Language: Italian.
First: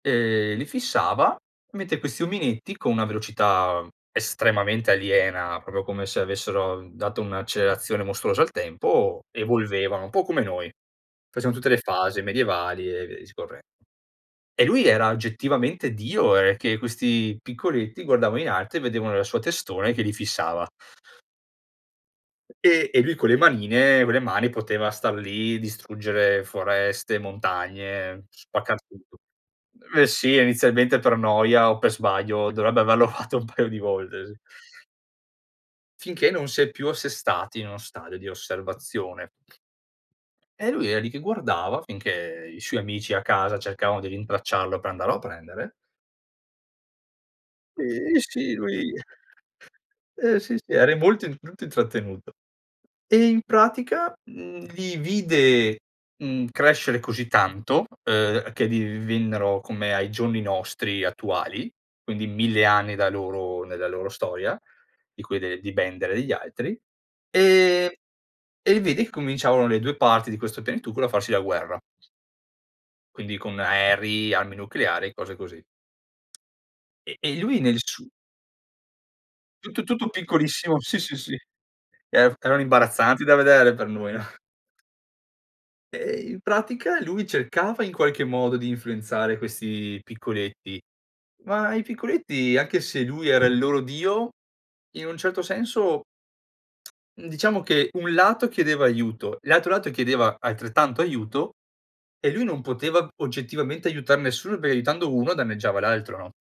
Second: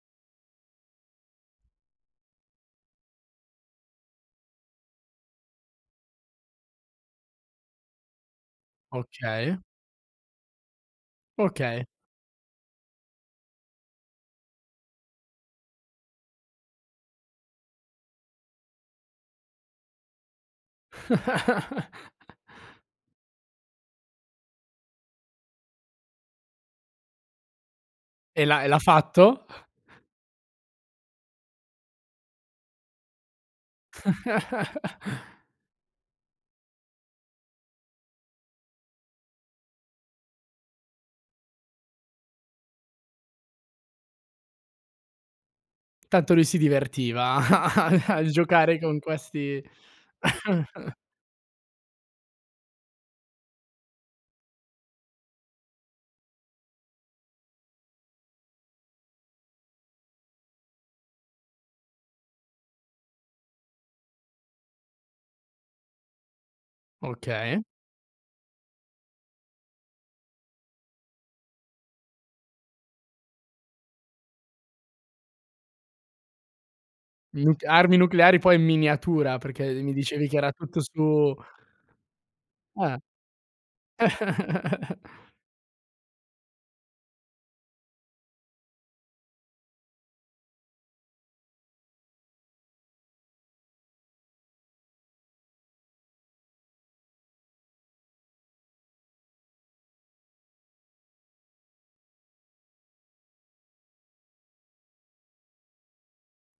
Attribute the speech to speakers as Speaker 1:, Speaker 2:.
Speaker 1: Ehm, li fissava, mentre questi ominetti con una velocità, mhmm, estremamente aliena, proprio come se avessero dato un'accelerazione mostruosa al tempo,
Speaker 2: Okay.
Speaker 1: evolvevano un po' come noi. Facevano tutte le
Speaker 2: Okay.
Speaker 1: fasi medievali e via discorrendo. E lui era oggettivamente Dio, ehm, che questi piccoletti guardava in alto e vedevano la sua testona che li fissava. E e lui con le manine vo le mani poteva star lì, distruggere foreste, montagne,
Speaker 2: E l'ha e l'ha
Speaker 1: spaccar tutto.
Speaker 2: fatto?
Speaker 1: Beh, sì, inizialmente per noia o per sbaglio dovrebbe averlo fatto un paio di volte, sì. Finché non si è più assestati in uno stadio di osservazione. E lui era lì che guardava, finché i suoi amici a casa cercavano di rintracciarlo per andarlo a prendere
Speaker 2: Tanto lui si divertiva a a
Speaker 1: Ehm,
Speaker 2: a
Speaker 1: sì,
Speaker 2: giocare
Speaker 1: lui
Speaker 2: con questi
Speaker 1: eh, sì, sì, eri molto molto intrattenuto. E in pratica, mhmm, li vide, mhmm, crescere così tanto, uhm, che divennero come ai giorni nostri attuali, quindi 1000 anni da loro nella loro storia, di quelle di Bender e gli altri,
Speaker 2: Okay.
Speaker 1: e e lì vedi che cominciavano le 2 parti di questo pianetucolo a farsi la guerra. Quindi con aerei, armi nucleari e cose così. E e lui
Speaker 2: Nuc
Speaker 1: nel
Speaker 2: armi
Speaker 1: su
Speaker 2: nucleari poi in miniatura
Speaker 1: Tu
Speaker 2: perché
Speaker 1: tu
Speaker 2: mi
Speaker 1: tutto
Speaker 2: dicevi che era
Speaker 1: piccolissimo,
Speaker 2: tutto
Speaker 1: sì, sì,
Speaker 2: su
Speaker 1: sì. Ef erano
Speaker 2: Eh.
Speaker 1: imbarazzanti da vedere per noi. Eh, in pratica lui cercava in qualche modo di influenzare questi piccoletti, ma i piccoletti anche se lui era il loro Dio, in un certo senso mhmm, diciamo che un lato chiedeva aiuto, l'altro lato chiedeva altrettanto aiuto, e lui non poteva oggettivamente aiutare nessuno perché aiutando uno, danneggiava l'altro, no?